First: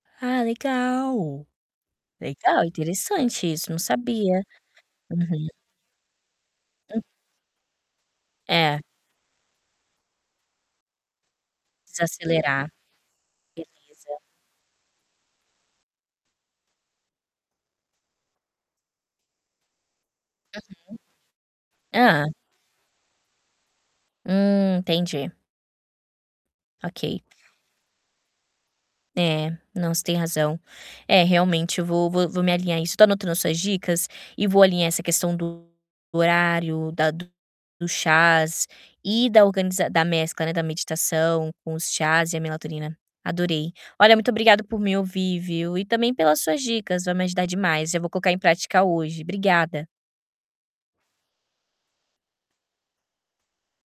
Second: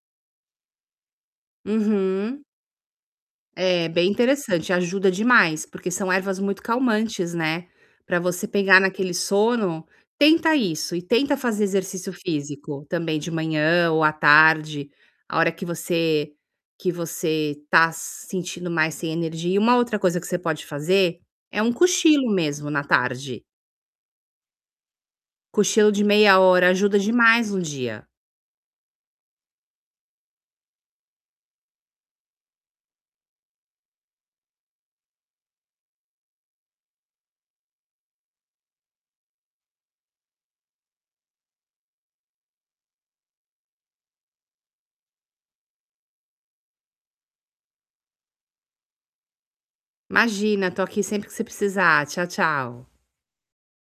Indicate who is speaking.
Speaker 1: Ah, legal.
Speaker 2: Uhum.
Speaker 1: Legal, interessante isso, não
Speaker 2: É, bem
Speaker 1: sabia.
Speaker 2: interessante. Ajuda
Speaker 1: Uhum.
Speaker 2: demais, porque são ervas muito
Speaker 1: Hu
Speaker 2: calmantes, né, para você pegar
Speaker 1: É.
Speaker 2: naquele sono. Tenta isso e tenta fazer exercício
Speaker 1: Desacelerar.
Speaker 2: físico também de
Speaker 1: Beleza.
Speaker 2: manhã ou à tarde, a hora que você que você tá sentindo mais sem energia. E uma outra coisa que você
Speaker 1: Uhum.
Speaker 2: pode fazer é um
Speaker 1: Hã.
Speaker 2: cochilo, mesmo, na tarde.
Speaker 1: Hum, entendi.
Speaker 2: Cochilo de meia hora ajuda
Speaker 1: Ok.
Speaker 2: demais o dia.
Speaker 1: É, não, você tem razão. É, realmente eu vou vou vou me alinhar isso. Tô anotando as suas dicas, e vou alinhar essa questão do do horário, da do do chás e da organiza da mescla, né, da meditação com os chás e a melatonina, adorei. Olha, muito obrigada por me ouvir, viu, e também pelas suas dicas. Vai me ajudar demais. Eu vou colocar em prática hoje. Obrigada.
Speaker 2: Imagina, tô aqui sempre que você precisar. Tchau, tchau.